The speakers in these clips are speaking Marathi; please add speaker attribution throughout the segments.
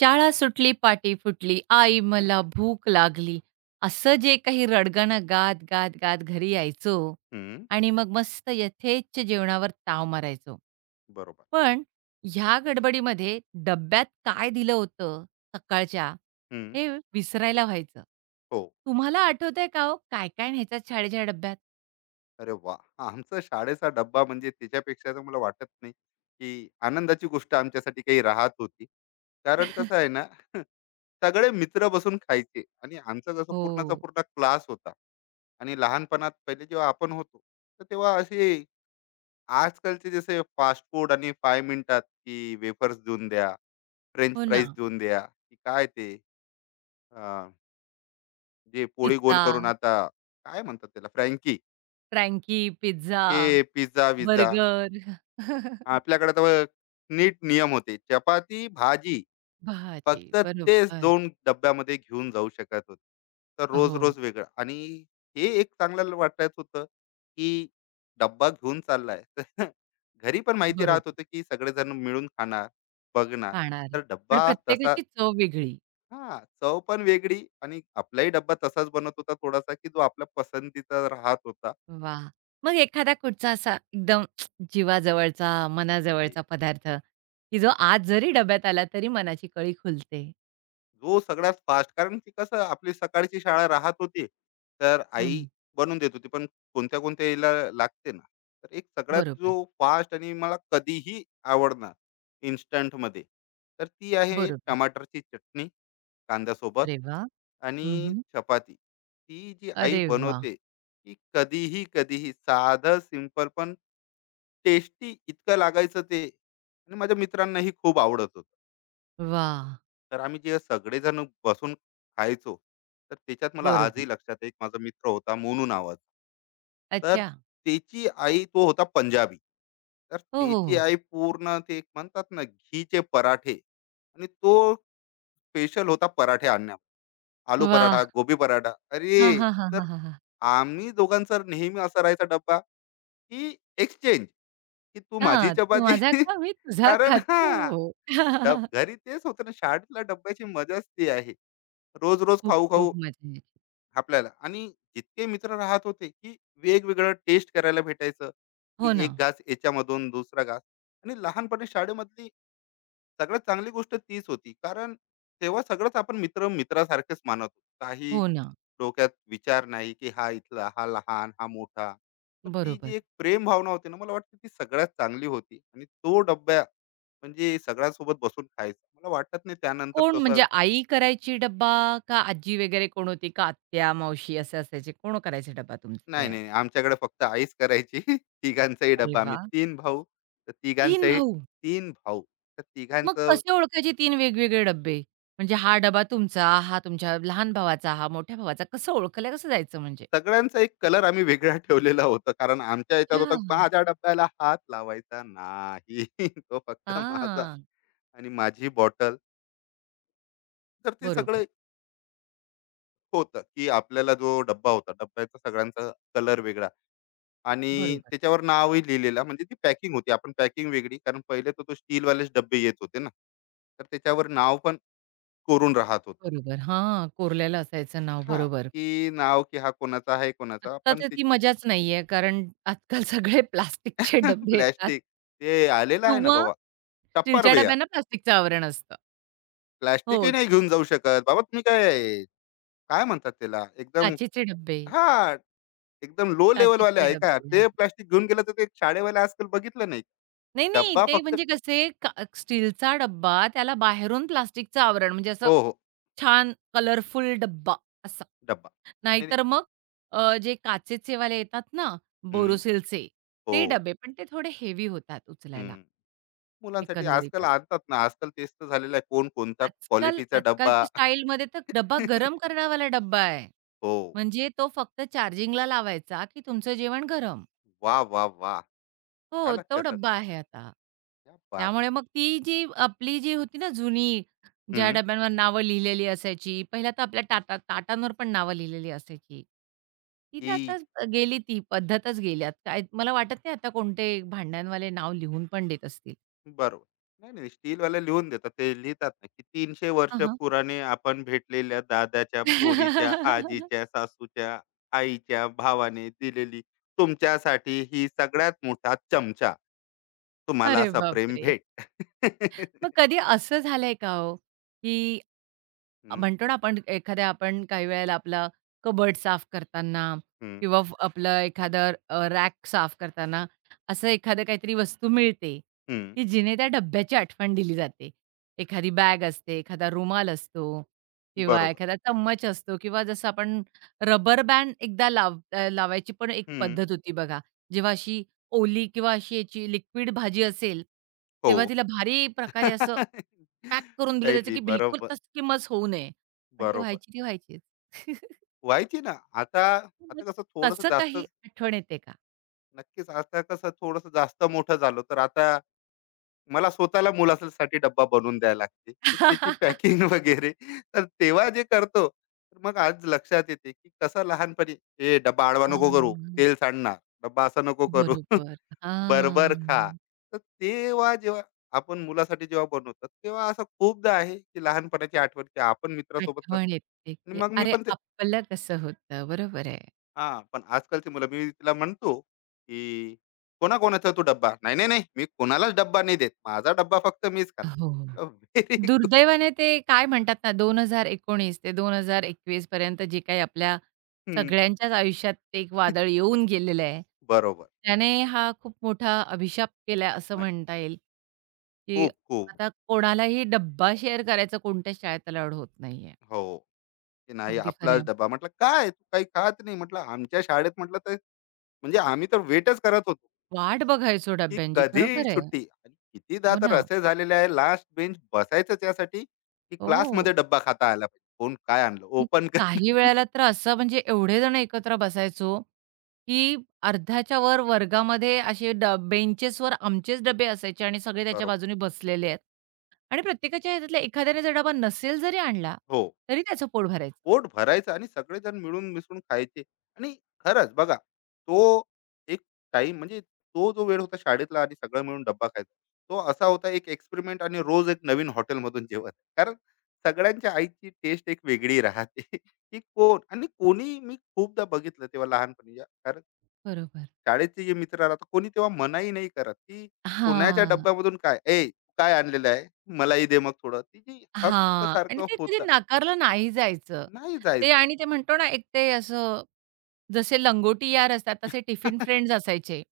Speaker 1: शाळा सुटली, पाटी फुटली, आई मला भूक लागली. असं जे काही रडगाणं गात, गात, गात घरी यायचो
Speaker 2: हं,
Speaker 1: आणि मग मस्त यथेच्छ जेवणावर ताव मारायचो.
Speaker 2: बरोबर.
Speaker 1: पण ह्या गडबडीमध्ये डब्यात काय दिलं होतं सकाळच्या,
Speaker 2: हं,
Speaker 1: हे विसरायला व्हायचं.
Speaker 2: हो.
Speaker 1: तुम्हाला आठवतंय का हो, काय-काय न्यायचात शाळेच्या डब्यात?
Speaker 2: अरे वाह! आमचा शाळेचा डब्बा म्हणजे त्याच्यापेक्षा तर मला वाटत नाही, की आनंदाची गोष्ट आमच्यासाठी काही राहत होती. कारण कसं आहे ना, सगळे मित्र बसून खायचे आणि आमचा जसं पूर्णचा
Speaker 1: हो.
Speaker 2: पूर्ण क्लास होता. आणि लहानपणात पहिले जेव्हा आपण होतो, तर तेव्हा असे आजकालचे जसे फास्ट फूड आणि 5 मिनिटात की वेफर्स देऊन द्या, फ्रेंच
Speaker 1: हो ना.
Speaker 2: फ्राईज देऊन द्या, की काय ते अ, जे पोळी गोल
Speaker 1: पिझ्झा,
Speaker 2: करून आता काय म्हणतात त्याला फ्रँकी.
Speaker 1: फ्रँकी पिझ्झा,
Speaker 2: हे पिझ्झा-विझ्झा.
Speaker 1: बर्गर.
Speaker 2: आपल्याकडे तर नीट नियम होते. चपाती, भाजी
Speaker 1: भाजी.
Speaker 2: फक्त तेच
Speaker 1: बरोबर.
Speaker 2: 2 डब्यामध्ये घेऊन जाऊ शकत होते. तर
Speaker 1: हो,
Speaker 2: रोज-रोज वेगळं, आणि हे एक चांगलं वाटत होतं, की डब्बा घेऊन चाललाय. तर घरी पण माहिती राहत
Speaker 1: बरोबर.
Speaker 2: होतं, की सगळेजण मिळून खाणार, बघणार.
Speaker 1: खाणार.
Speaker 2: तर
Speaker 1: पण
Speaker 2: डब्बा तसा,
Speaker 1: प्रत्येकाची चव वेगळी.
Speaker 2: हां, चव पण वेगळी आणि आपलाही डब्बा तसाच बनत होता थोडासा, की जो आपल्या पसंतीचा राहत होता.
Speaker 1: वाह! मग एखादा कुठचा असा एकदम जीवाजवळचा, मनाजवळचा पदार्थ, की जो आज जरी डब्यात आला तरी मनाची कळी खुलते?
Speaker 2: जो सगळ्यात फास्ट, कारण की कसं आपली सकाळची शाळा राहत होती, तर आई
Speaker 1: हं.
Speaker 2: बनवून देत होती. पण कोणत्या कोणत्या याला लागते ना, तर एक सगळ्यात जो
Speaker 1: बरोबर,
Speaker 2: फास्ट आणि मला कधीही आवडणार इन्स्टंटमध्ये, तर ती आहे
Speaker 1: बरोबर.
Speaker 2: टमाटरची चटणी कांद्यासोबत
Speaker 1: अरे वाह!
Speaker 2: आणि
Speaker 1: हं,
Speaker 2: चपाती. ती जी आई
Speaker 1: अरे वाह!
Speaker 2: बनवते, ती कधीही, कधीही साधं, सिंपल पण टेस्टी इतकं लागायचं ते, आणि माझ्या मित्रांनाही खूप आवडत होतं.
Speaker 1: वाह!
Speaker 2: तर आम्ही जे सगळेजण बसून खायचो, तर त्याच्यात मला
Speaker 1: बरोबर.
Speaker 2: आजही लक्षात आहे, एक माझा मित्र होता मोनू नावाचा. तर
Speaker 1: अच्छा.
Speaker 2: त्याची आई, तो होता पंजाबी. तर
Speaker 1: हो, हो,
Speaker 2: त्याची
Speaker 1: हो.
Speaker 2: आई पूर्ण ते एक म्हणतात ना घीचे पराठे, आणि तो स्पेशल होता पराठे आणण्यात. आलू
Speaker 1: वाह!
Speaker 2: पराठा, गोबी पराठा.
Speaker 1: हां,
Speaker 2: अरे!
Speaker 1: हां, हां,
Speaker 2: तर
Speaker 1: हां, हां, हां.
Speaker 2: आम्ही दोघांचा नेहमी असा राहायचा डब्बा, की एक्सचेंज, की तू माझी
Speaker 1: हां, तू
Speaker 2: चपाती.
Speaker 1: माझा खा, मी तुझा
Speaker 2: कारण हां.
Speaker 1: खातो.
Speaker 2: डब घरी तेच होतं ना, शाळेतल्या डब्याची मजाच ती आहे. रोज-रोज
Speaker 1: खूप खूप
Speaker 2: खाऊ-खाऊ
Speaker 1: मजा यायची.
Speaker 2: आपल्याला, आणि जितके मित्र राहत होते, की वेगवेगळं टेस्ट करायला भेटायचं, की
Speaker 1: हो ना.
Speaker 2: एक घास याच्यामधून दुसरा घास. आणि लहानपणी शाळेमधली सगळ्यात चांगली गोष्ट तीच होती, कारण तेव्हा सगळंच आपण मित्र मित्रासारखेच मानत होतो. काही
Speaker 1: हो ना.
Speaker 2: डोक्यात विचार नाही, की हा इथला, हा लहान, हा मोठा. तर ती
Speaker 1: बरोबर.
Speaker 2: जी एक प्रेम भावना होती ना, मला वाटतं ती सगळ्यात चांगली होती. आणि तो डब्या म्हणजे सगळ्यांसोबत बसून खायचा, मला वाटत नाही त्यानंतर
Speaker 1: कोण
Speaker 2: तसं.
Speaker 1: म्हणजे आई करायची डब्बा का आजी वगैरे कोण होती का आत्या, मावशी असे असायचे? कोण करायचे डब्बा तुमचा
Speaker 2: नाही,
Speaker 1: तयार?
Speaker 2: नाही. आमच्याकडे फक्त आईच करायची. तिघांचाही
Speaker 1: अरे
Speaker 2: डब्बा. आम्ही
Speaker 1: वाह!
Speaker 2: 3 भाऊ, तर
Speaker 1: 3
Speaker 2: तिघांचाही
Speaker 1: भाऊ.
Speaker 2: 3 भाऊ. तर
Speaker 1: मग
Speaker 2: तिघांचं
Speaker 1: कसे ओळखायचे 3 वेगवेगळे डब्बे? म्हणजे हा डबा तुमचा, हा तुमच्या लहान भावाचा, हा मोठ्या भावाचा. कसं ओळखलं कसं जायचं म्हणजे?
Speaker 2: सगळ्यांचा एक कलर आम्ही वेगळा ठेवलेला होता. कारण आमच्या ह्याच्यात
Speaker 1: अच्छा.
Speaker 2: होता, माझ्या डब्याला हात लावायचा नाही. तो फक्त माझा,
Speaker 1: हां.
Speaker 2: आणि माझी बॉटल. तर ते
Speaker 1: बरोबर,
Speaker 2: सगळं होतं, की आपल्याला जो डब्बा होता, डब्याचा सगळ्यांचा कलर वेगळा, आणि
Speaker 1: बरोबर,
Speaker 2: त्याच्यावर नावही लिहिलेलं. म्हणजे ती पॅकिंग होती. आपण पॅकिंग वेगळी. कारण पहिले तर तो स्टीलवालेच डब्बे येत होते ना. तर त्याच्यावर नाव पण कोरून राहत होतं.
Speaker 1: बरोबर. हां, कोरलेलं असायचं नाव.
Speaker 2: हां,
Speaker 1: बरोबर.
Speaker 2: की नाव, की हा कोणाचा आहे, कोणाचा.
Speaker 1: आत्ता
Speaker 2: पण
Speaker 1: तर
Speaker 2: ते
Speaker 1: ती मजाच नाहीये कारण आजकाल सगळे प्लास्टिकचे डब्बे येतात.
Speaker 2: प्लास्टिक, ते आलेलं आहे ना
Speaker 1: किंवा
Speaker 2: बाबा,
Speaker 1: स्टीलच्या
Speaker 2: टप्परवेअर.
Speaker 1: डब्यांना प्लास्टिकचं आवरण असतं.
Speaker 2: प्लास्टिकही
Speaker 1: हो,
Speaker 2: नाही घेऊन जाऊ शकत. बाबा तुम्ही काय, काय म्हणतात त्याला, एकदम
Speaker 1: काचेचे डब्बे,
Speaker 2: हां, एकदम लो लेव्हलवाले
Speaker 1: काचेचे
Speaker 2: आहे का?
Speaker 1: डब्बे
Speaker 2: ते
Speaker 1: आहेत.
Speaker 2: प्लास्टिक घेऊन गेलं तर ते शाळेवाले आजकाल बघितलं नाही.
Speaker 1: नाही, नाही,
Speaker 2: डब्बा
Speaker 1: ते
Speaker 2: फक्त
Speaker 1: म्हणजे कसे का स्टीलचा डब्बा त्याला बाहेरून प्लास्टिकचं आवरण म्हणजे असं
Speaker 2: हो, हो,
Speaker 1: छान कलरफुल डब्बा असा.
Speaker 2: डब्बा. नाही, नाही.
Speaker 1: नाहीतर मग जे काचेचेवाले येतात ना
Speaker 2: हं,
Speaker 1: बोरोसिलचे
Speaker 2: हो,
Speaker 1: ते डब्बे, पण ते थोडे हेवी होतात उचलायला
Speaker 2: हं. मुलांसाठी आजकाल
Speaker 1: एकंदरीतच.
Speaker 2: आणतात ना, आजकाल तेच तर झालेलं आहे. कोण कोणता
Speaker 1: आजकाल
Speaker 2: क्वालिटीचा डब्बा.
Speaker 1: आजकालची स्टाईलमध्ये तर डब्बा गरम करण्यावाला डब्बा आहे.
Speaker 2: हो.
Speaker 1: म्हणजे तो फक्त चार्जिंगला लावायचा, की तुमचं जेवण गरम.
Speaker 2: वाह, वाह, वाह! घ्या
Speaker 1: हो,
Speaker 2: लागते
Speaker 1: तो
Speaker 2: सर.
Speaker 1: डब्बा आहे आता.
Speaker 2: क्या बात है!
Speaker 1: त्यामुळे मग ती जी आपली जी होती ना जुनी, ज्या
Speaker 2: हं.
Speaker 1: डब्यांवर नावं लिहिलेली असायची. पहिल्या तर आपल्या टाटा ताटांवर पण नावं लिहिलेली असायची. ती तर आता
Speaker 2: ती
Speaker 1: गेली ती पद्धतच गेली. आता काय मला वाटत नाही आता कोणते भांड्यांवाले नाव लिहून पण देत असतील.
Speaker 2: बरोबर. नाही, नाही. स्टीलवाले लिहून देतात. ते लिहितात ना, की 300 वर्ष
Speaker 1: हां, हां.
Speaker 2: पुराणे आपण भेटलेल्या दादाच्या, पोरीच्या, आजीच्या, सासूच्या, आईच्या, भावाने दिलेली तुमच्यासाठी ही सगळ्यात मोठा चमचा. तुम्हाला
Speaker 1: अरे
Speaker 2: सप्रेम
Speaker 1: बापरे!
Speaker 2: भेट.
Speaker 1: मग कधी असं झालंय का हो, की
Speaker 2: हं,
Speaker 1: म्हणतो ना आपण एखाद्या आपण काही वेळेला आपलं कबर्ड साफ करताना
Speaker 2: हं,
Speaker 1: किंवा आपलं एखादं रॅक साफ करताना असं एखादं काहीतरी वस्तू मिळते
Speaker 2: हं.
Speaker 1: की जिने त्या डब्याची आठवण दिली जाते एखादी बॅग असते एखादा रुमाल असतो किंवा
Speaker 2: बरोबर.
Speaker 1: एखादा चम्मच असतो किंवा जसं आपण रबर बँड एकदा लावायची पण एक
Speaker 2: हं.
Speaker 1: पद्धत होती बघा जेव्हा अशी ओली किंवा अशी याची लिक्विड भाजी असेल तेव्हा
Speaker 2: हो.
Speaker 1: तिला भारी प्रकारे असं पॅक करून दिलं जायचं,
Speaker 2: शैली
Speaker 1: की बिलकुल
Speaker 2: बरोबर,
Speaker 1: तस्किमच होऊ नये. पण ते
Speaker 2: बरोबर.
Speaker 1: व्हायची ती व्हायचीच.
Speaker 2: व्हायची ना. आता
Speaker 1: मग
Speaker 2: आता कसं थोडंसं
Speaker 1: तसं
Speaker 2: जास्त
Speaker 1: काही आठवण येते का?
Speaker 2: नक्कीच. आता कसं थोडंसं जास्त मोठं झालो, तर आता मला स्वतःला मुलासाठी डब्बा बनवून द्यायला लागते, की त्याची पॅकिंग वगैरे. तर तेव्हा जे करतो, तर मग आज लक्षात येते, की कसं लहानपणी, "ए डब्बा आडवा
Speaker 1: आ,
Speaker 2: नको करू, तेल सांडणार. डब्बा असा नको करू.
Speaker 1: बरोबर. आ,
Speaker 2: बरोबर खा." तर तेव्हा जेव्हा आपण मुलासाठी जेव्हा बनवतो, तेव्हा असं खूपदा आहे, की लहानपणाची आठवण, की आपण मित्रासोबत कसं.
Speaker 1: आठवण येते,
Speaker 2: आणि
Speaker 1: की
Speaker 2: मग मी
Speaker 1: अरे
Speaker 2: पण ते,
Speaker 1: आपलं कसं होतं. बरोबर आहे.
Speaker 2: हा पण आजकालची मुलं, मी तिला म्हणतो की कोणाकोणाचा तू डब्बा, नाही नाही नाही, मी कोणालाच डब्बा नाही देत, माझा डब्बा फक्त मीच
Speaker 1: हो. हो.
Speaker 2: खाणार, व्हेरी गुड.
Speaker 1: दुर्दैवाने ते काय म्हणतात ना, 2019 ते 2021 पर्यंत जे काही आपल्या सगळ्यांच्याच आयुष्यात ते एक वादळ येऊन गेलेलं आहे.
Speaker 2: बरोबर.
Speaker 1: त्याने हा खूप मोठा अभिशाप केला आहे असं
Speaker 2: नक्की.
Speaker 1: म्हणता येईल, की
Speaker 2: खूप खूप.
Speaker 1: आता कोणालाही डब्बा शेअर करायचा कोणत्याच शाळेत अलाउड होत नाहीये.
Speaker 2: हो, की नाही
Speaker 1: अगदी
Speaker 2: आपलाच
Speaker 1: खरं
Speaker 2: डब्बा, म्हटलं काय तू काही खात नाही, म्हटलं आमच्या शाळेत म्हटलं तर, म्हणजे आम्ही तर वेटच करत होतो
Speaker 1: वाट बघायचो
Speaker 2: की
Speaker 1: डब्यांची.
Speaker 2: कधी
Speaker 1: खरोखर आहे.
Speaker 2: सुट्टी. आणि कितीदा
Speaker 1: हो
Speaker 2: तर
Speaker 1: ना.
Speaker 2: असे झालेले आहे लास्ट बेंच बसायचं त्यासाठी, की क्लासमध्ये
Speaker 1: हो.
Speaker 2: डब्बा खाता आला पाहिजे, कोण काय आणलं
Speaker 1: आणि
Speaker 2: ओपन कर.
Speaker 1: काही वेळेला तर असं म्हणजे एवढे जण एकत्र बसायचो, की अर्ध्याच्या वर वर्गामध्ये असे बेंचेसवर आमचेच डबे असायचे आणि सगळे त्याच्या
Speaker 2: बरोबर.
Speaker 1: बाजूने बसलेले आहेत. आणि प्रत्येकाच्या ह्याच्यातला एखाद्याने जर डबा नसेल जरी आणला,
Speaker 2: हो.
Speaker 1: तरी त्याचं पोट भरायचं.
Speaker 2: पोट भरायचं आणि सगळेजण मिळून मिसळून खायचे. आणि खरंच बघा तो एक टाइम, म्हणजे तो जो वेळ होता शाळेतला आणि सगळं मिळून डब्बा खायचा, तो असा होता एक एक्सपेरिमेंट, आणि रोज एक नवीन हॉटेलमधून जेवण, कारण सगळ्यांच्या आईची टेस्ट एक वेगळी राहते. की कोण आणि कोणी, मी खूपदा बघितलं तेव्हा लहानपणी, कारण
Speaker 1: बरोबर.
Speaker 2: शाळेचे जे मित्र राहतात कोणी, तेव्हा मनाही नाही करत की कोणाच्या
Speaker 1: हां,
Speaker 2: डब्यामधून काय, काय आणलेलं आहे, मलाही दे मग थोडं, तिची हक्क
Speaker 1: हां. आणि
Speaker 2: सारखं
Speaker 1: ते कधी
Speaker 2: होतं.
Speaker 1: नाकारलं नाही जायचं.
Speaker 2: नाही
Speaker 1: ते
Speaker 2: जायचं.
Speaker 1: आणि ते म्हणतो ना, एक ते असं जसे लंगोटी यार असतात, तसे टिफिन फ्रेंड्स असायचे.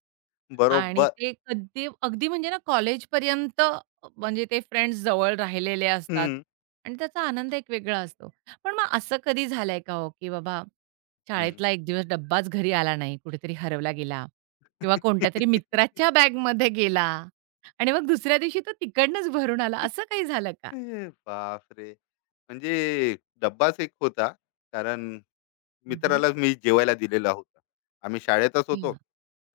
Speaker 1: आणि
Speaker 2: बरोबर.
Speaker 1: ते कधी अगदी म्हणजे ना कॉलेजपर्यंत म्हणजे ते फ्रेंड्स जवळ राहिलेले असतात
Speaker 2: हं.
Speaker 1: आणि त्याचा आनंद एक वेगळा असतो. पण मग असं कधी झालंय का हो, की बाबा
Speaker 2: हं.
Speaker 1: शाळेतला एक दिवस डब्बाच घरी आला नाही, कुठेतरी हरवला गेला किंवा कोणत्यातरी मित्राच्या बॅगमध्ये गेला आणि मग दुसऱ्या दिवशी तो तिकडनंच भरून आला, असं काही झालं का?
Speaker 2: बापरे! म्हणजे डब्बाच एक होता. कारण
Speaker 1: हं,
Speaker 2: मित्रालाच मी जेवायला दिलेला होता. आम्ही शाळेतच होतो.
Speaker 1: अच्छा.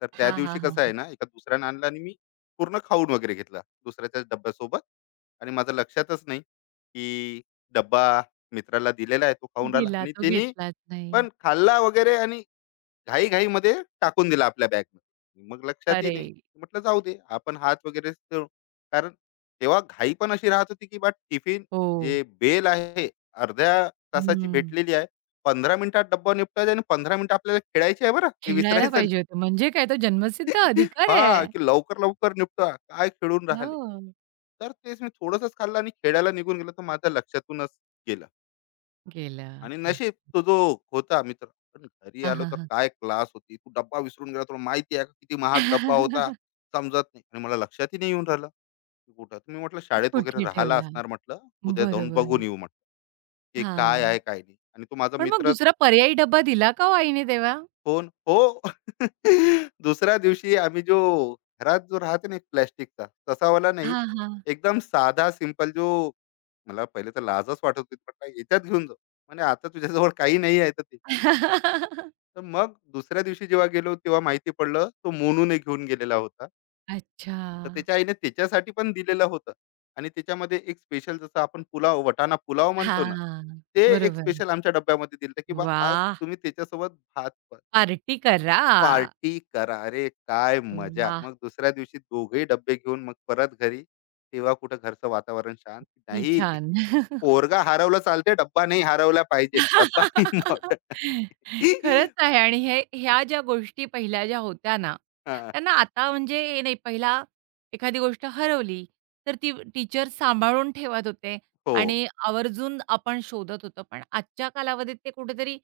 Speaker 2: तर त्या
Speaker 1: हां,
Speaker 2: दिवशी
Speaker 1: हां, हां,
Speaker 2: कसं आहे
Speaker 1: हां.
Speaker 2: ना, एका दुसऱ्यानं आणला आणि मी पूर्ण खाऊन वगैरे घेतला दुसऱ्याच्याच डब्यासोबत. आणि माझं लक्षातच नाही, की डब्बा मित्राला दिलेला आहे. तो खाऊन राहिला
Speaker 1: दिला
Speaker 2: आणि
Speaker 1: तो
Speaker 2: त्यानी
Speaker 1: घेतलाच नाही.
Speaker 2: पण खाल्ला वगैरे आणि घाई-घाईमध्ये टाकून दिला आपल्या बॅगमध्ये. मग लक्षातही
Speaker 1: अरे!
Speaker 2: नाही. म्हटलं जाऊ दे आपण हात वगैरे, तर कारण तेव्हा घाई पण अशी राहत होती, की बा टिफिन
Speaker 1: हो.
Speaker 2: जे बेल आहे अर्ध्या तासाची
Speaker 1: हं.
Speaker 2: भेटलेली आहे. पंधरा मिनिटात डब्बा निपटायचा आणि 15 मिनिटं आपल्याला खेळायची आहे बरं, हे
Speaker 1: खेळायला
Speaker 2: विसरायचं नाही.
Speaker 1: पाहिजे होतं. म्हणजे काय तो जन्मसिद्ध अधिकार
Speaker 2: हां,
Speaker 1: आहे.
Speaker 2: की लवकर-लवकर निपटवा. काय खेळून राहिले.
Speaker 1: हो.
Speaker 2: तर तेच मी थोडंसंच खाल्लं आणि खेळायला निघून गेलो, तर माझ्या लक्षातूनच गेलं.
Speaker 1: गेलं.
Speaker 2: आणि
Speaker 1: आई!
Speaker 2: नशीब तो जो होता मित्र. पण घरी
Speaker 1: हां,
Speaker 2: आलो
Speaker 1: हां,
Speaker 2: तर
Speaker 1: हां.
Speaker 2: काय क्लास होती, तू डब्बा विसरून गेला, तुला माहिती आहे का किती महाग डब्बा होता. समजत नाही, आणि मला लक्षातही नाही येऊन राहिलं की कुठं. तुम्ही म्हटलं शाळेत वगैरे
Speaker 1: कुठे
Speaker 2: राहिला
Speaker 1: ठेवला?
Speaker 2: असणार, म्हटलं उद्या जाऊन
Speaker 1: बरोबर.
Speaker 2: बघून येऊ, म्हटलं की काय आहे
Speaker 1: हां.
Speaker 2: काय नाही. आणि तो माझा
Speaker 1: पण मग
Speaker 2: मित्र.
Speaker 1: दुसरा पर्यायी डब्बा दिला का हो आईने तेव्हा?
Speaker 2: फोन हो. दुसऱ्या दिवशी आम्ही जो घरात जो राहते ना एक प्लॅस्टिकचा तसावाला नाही,
Speaker 1: हां, हां.
Speaker 2: एकदम साधा सिंपल जो, मला पहिले तर लाजच वाटत होती, म्हटलं याच्यात घेऊन जाऊ, म्हणजे आता तुझ्याजवळ काही नाही आहे तर ते. तर मग दुसऱ्या दिवशी जेव्हा गेलो तेव्हा माहिती पडलं तो मोनूने घेऊन गेलेला होता.
Speaker 1: अच्छा.
Speaker 2: तर त्याच्या आईने त्याच्यासाठी पण दिलेलं होतं, आणि त्याच्यामध्ये एक स्पेशल जसं आपण पुलाव वटाणा पुलाव म्हणतो ना,
Speaker 1: हां.
Speaker 2: ते एक
Speaker 1: बरोबर.
Speaker 2: स्पेशल आमच्या डब्यामध्ये दिलं की बा आज
Speaker 1: वाह!
Speaker 2: तुम्ही त्याच्यासोबत भात
Speaker 1: पार्टी करा.
Speaker 2: पार्टी करा. अरे काय मजा!
Speaker 1: वाह!
Speaker 2: मग दुसऱ्या दिवशी दोघेही डब्बे घेऊन मग परत घरी. तेव्हा कुठं घरचं वातावरण शांत.
Speaker 1: किती
Speaker 2: नाही,
Speaker 1: छान.
Speaker 2: पोरगा हरवला चालते, डब्बा नाही हरवला पाहिजे. डब्बा इम्पॉर्टंट.
Speaker 1: खरंच आहे आणि हे ह्या ज्या गोष्टी पहिल्या ज्या होत्या ना, त्यांना आता म्हणजे हे नाही पहिला एखादी गोष्ट हरवली, तर ती टीचर सांभाळून ठेवत होते
Speaker 2: हो.
Speaker 1: आणि आवर्जून आपण शोधत होतो. पण आजच्या कालावधीत ते कुठेतरी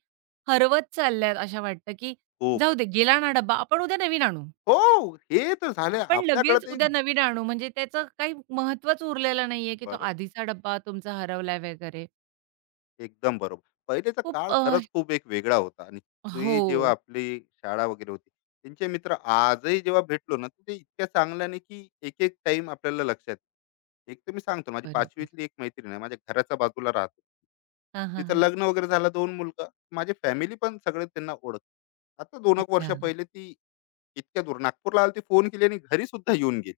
Speaker 1: हरवत चालल्यात अशा वाटतं, की
Speaker 2: खूप.
Speaker 1: जाऊ दे गेला ना डब्बा, आपण उद्या नवीन आणू.
Speaker 2: हो, हे तर झालं
Speaker 1: आपण
Speaker 2: आपल्याकडे
Speaker 1: लगेच
Speaker 2: तर एक.
Speaker 1: उद्या नवीन आणू म्हणजे त्याचं काही महत्त्वच उरलेलं नाहीये, की तो
Speaker 2: बरोबर,
Speaker 1: आधीचा डब्बा तुमचा हरवलाय वगैरे.
Speaker 2: एकदम बरोबर. पहिलेचा
Speaker 1: खूप
Speaker 2: काळ
Speaker 1: अ,
Speaker 2: खरंच खूप एक वेगळा होता, आणि ती जेव्हा
Speaker 1: हो,
Speaker 2: आपली शाळा वगैरे होती, त्यांचे मित्र आजही जेव्हा भेटलो ना, तर ते इतक्या चांगल्याने, की एक-एक टाइम आपल्याला लक्षात. एक तर मी सांगतो, माझी 5वी
Speaker 1: बरोबर.
Speaker 2: एक मैत्रीण आहे. माझ्या घराच्या बाजूला राहते.
Speaker 1: हां, हां,
Speaker 2: तिचं
Speaker 1: हां.
Speaker 2: लग्न वगैरे झालं, 2 मुलगा. माझी फॅमिली पण सगळे त्यांना ओळखते. आता 2 एक वर्ष
Speaker 1: अच्छा.
Speaker 2: पहिले ती इतक्या दूर नागपूरला आली होती, फोन केली आणि घरीसुद्धा येऊन गेली.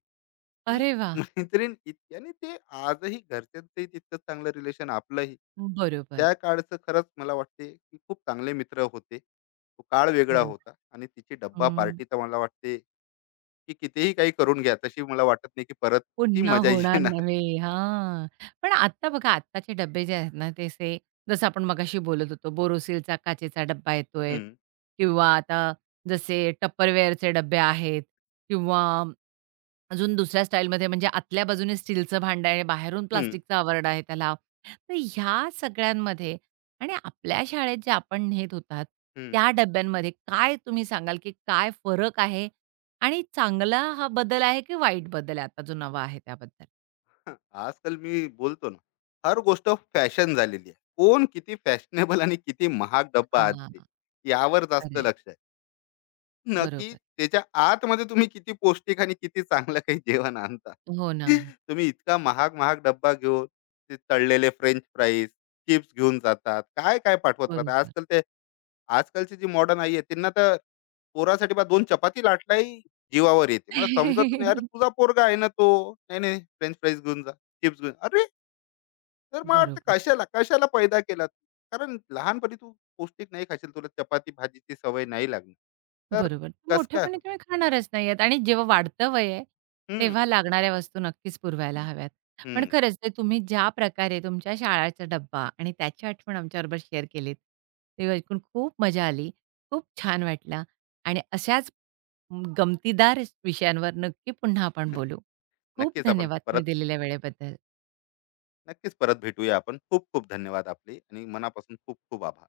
Speaker 2: ही
Speaker 1: अरे वाह!
Speaker 2: मैत्रीण इतकी, आणि ते आजही घरच्यांचंही तितकंच चांगलं रिलेशन आपलंही.
Speaker 1: बरोबर,
Speaker 2: त्या काळचं खरंच मला वाटते, की खूप चांगले मित्र होते. तो काळ वेगळा
Speaker 1: बरोबर.
Speaker 2: होता, आणि तिची डब्बा
Speaker 1: हं.
Speaker 2: पार्टी तर मला वाटते, की कितीही काही करून घ्या, तशी मला वाटत नाही, की परत ती
Speaker 1: पुन्हा
Speaker 2: मजा
Speaker 1: होणार
Speaker 2: येणार.
Speaker 1: नव्हे. हां. पण आत्ता बघा आत्ताचे डब्बे जे आहेत ना, ते असे जसं आपण मगाशी बोलत होतो बोरोसिलचा काचेचा डब्बा येतोय
Speaker 2: हं,
Speaker 1: किंवा आता जसे टपरवेअरचे डब्बे आहेत किंवा अजून दुसऱ्या स्टाईलमध्ये म्हणजे आतल्या बाजूने स्टीलचं भांडं आहे, बाहेरून
Speaker 2: हं,
Speaker 1: प्लास्टिकचा आवरडा आहे त्याला. तर ह्या सगळ्यांमध्ये आणि आपल्या शाळेत जे आपण नेत होतात,
Speaker 2: हं.
Speaker 1: त्या डब्यांमध्ये काय तुम्ही सांगाल, की काय फरक आहे आणि चांगला हा बदल आहे की वाईट बदल आहे आता जो नवा आहे त्याबद्दल?
Speaker 2: हां, आजकाल मी बोलतो ना, हर गोष्ट फॅशन झालेली आहे. कोण किती फॅशनेबल आणि किती महाग डब्बा
Speaker 1: हां,
Speaker 2: आणते, यावर जास्त
Speaker 1: खरं
Speaker 2: लक्ष आहे. नक्की
Speaker 1: बरोबर.
Speaker 2: त्याच्या आतमध्ये तुम्ही किती पौष्टिक आणि किती चांगलं काही जेवण आणता.
Speaker 1: हो ना.
Speaker 2: तुम्ही इतका महाग महाग डब्बा घेऊन ते तळलेले फ्रेंच फ्राईज, चिप्स घेऊन जातात. काय-काय पाठवत राहतात.
Speaker 1: बरोबर.
Speaker 2: आजकाल ते, आजकालची जी मॉडर्न आई आहे त्यांना तर पोरासाठी बा 2 चपाती लाटल्याही जीवावर येते. मला समजत नाही. "अरे तुझा पोरगा आहे ना तो." "नाही, नाही फ्रेंच फ्राईज घेऊन जा, चिप्स घेऊन." अरे! तर मला वाटतं
Speaker 1: बरोबर,
Speaker 2: कशाला, कशाला पैदा केला तू? कारण लहानपणी तू पौष्टिक नाही खाशील. तुला चपाती भाजीची सवय नाही लागणार. तर
Speaker 1: बरोबर.
Speaker 2: कसं काय?
Speaker 1: मोठेपणी
Speaker 2: हो.
Speaker 1: तुम्ही खाणारच नाही आहेत आणि जेव्हा वाढतं वय आहे,
Speaker 2: हम्म,
Speaker 1: तेव्हा लागणाऱ्या वस्तू नक्कीच पुरवायला हव्यात. पण
Speaker 2: हम्म.
Speaker 1: खरंच ते तुम्ही ज्या प्रकारे तुमच्या शाळेचा डब्बा आणि त्याची आठवण आमच्याबरोबर शेअर केलीत, ते ऐकून खूप मजा आली. खूप छान वाटलं आणि अशाच गमतीदार विषयांवर नक्की पुन्हा आपण बोलू. खूप
Speaker 2: नक्कीच आपण
Speaker 1: धन्यवाद तुम्ही
Speaker 2: परत,
Speaker 1: दिलेल्या वेळेबद्दल.
Speaker 2: नक्कीच परत भेटूया आपण. खूप खूप धन्यवाद आपले, आणि मनापासून खूप खूप आभार.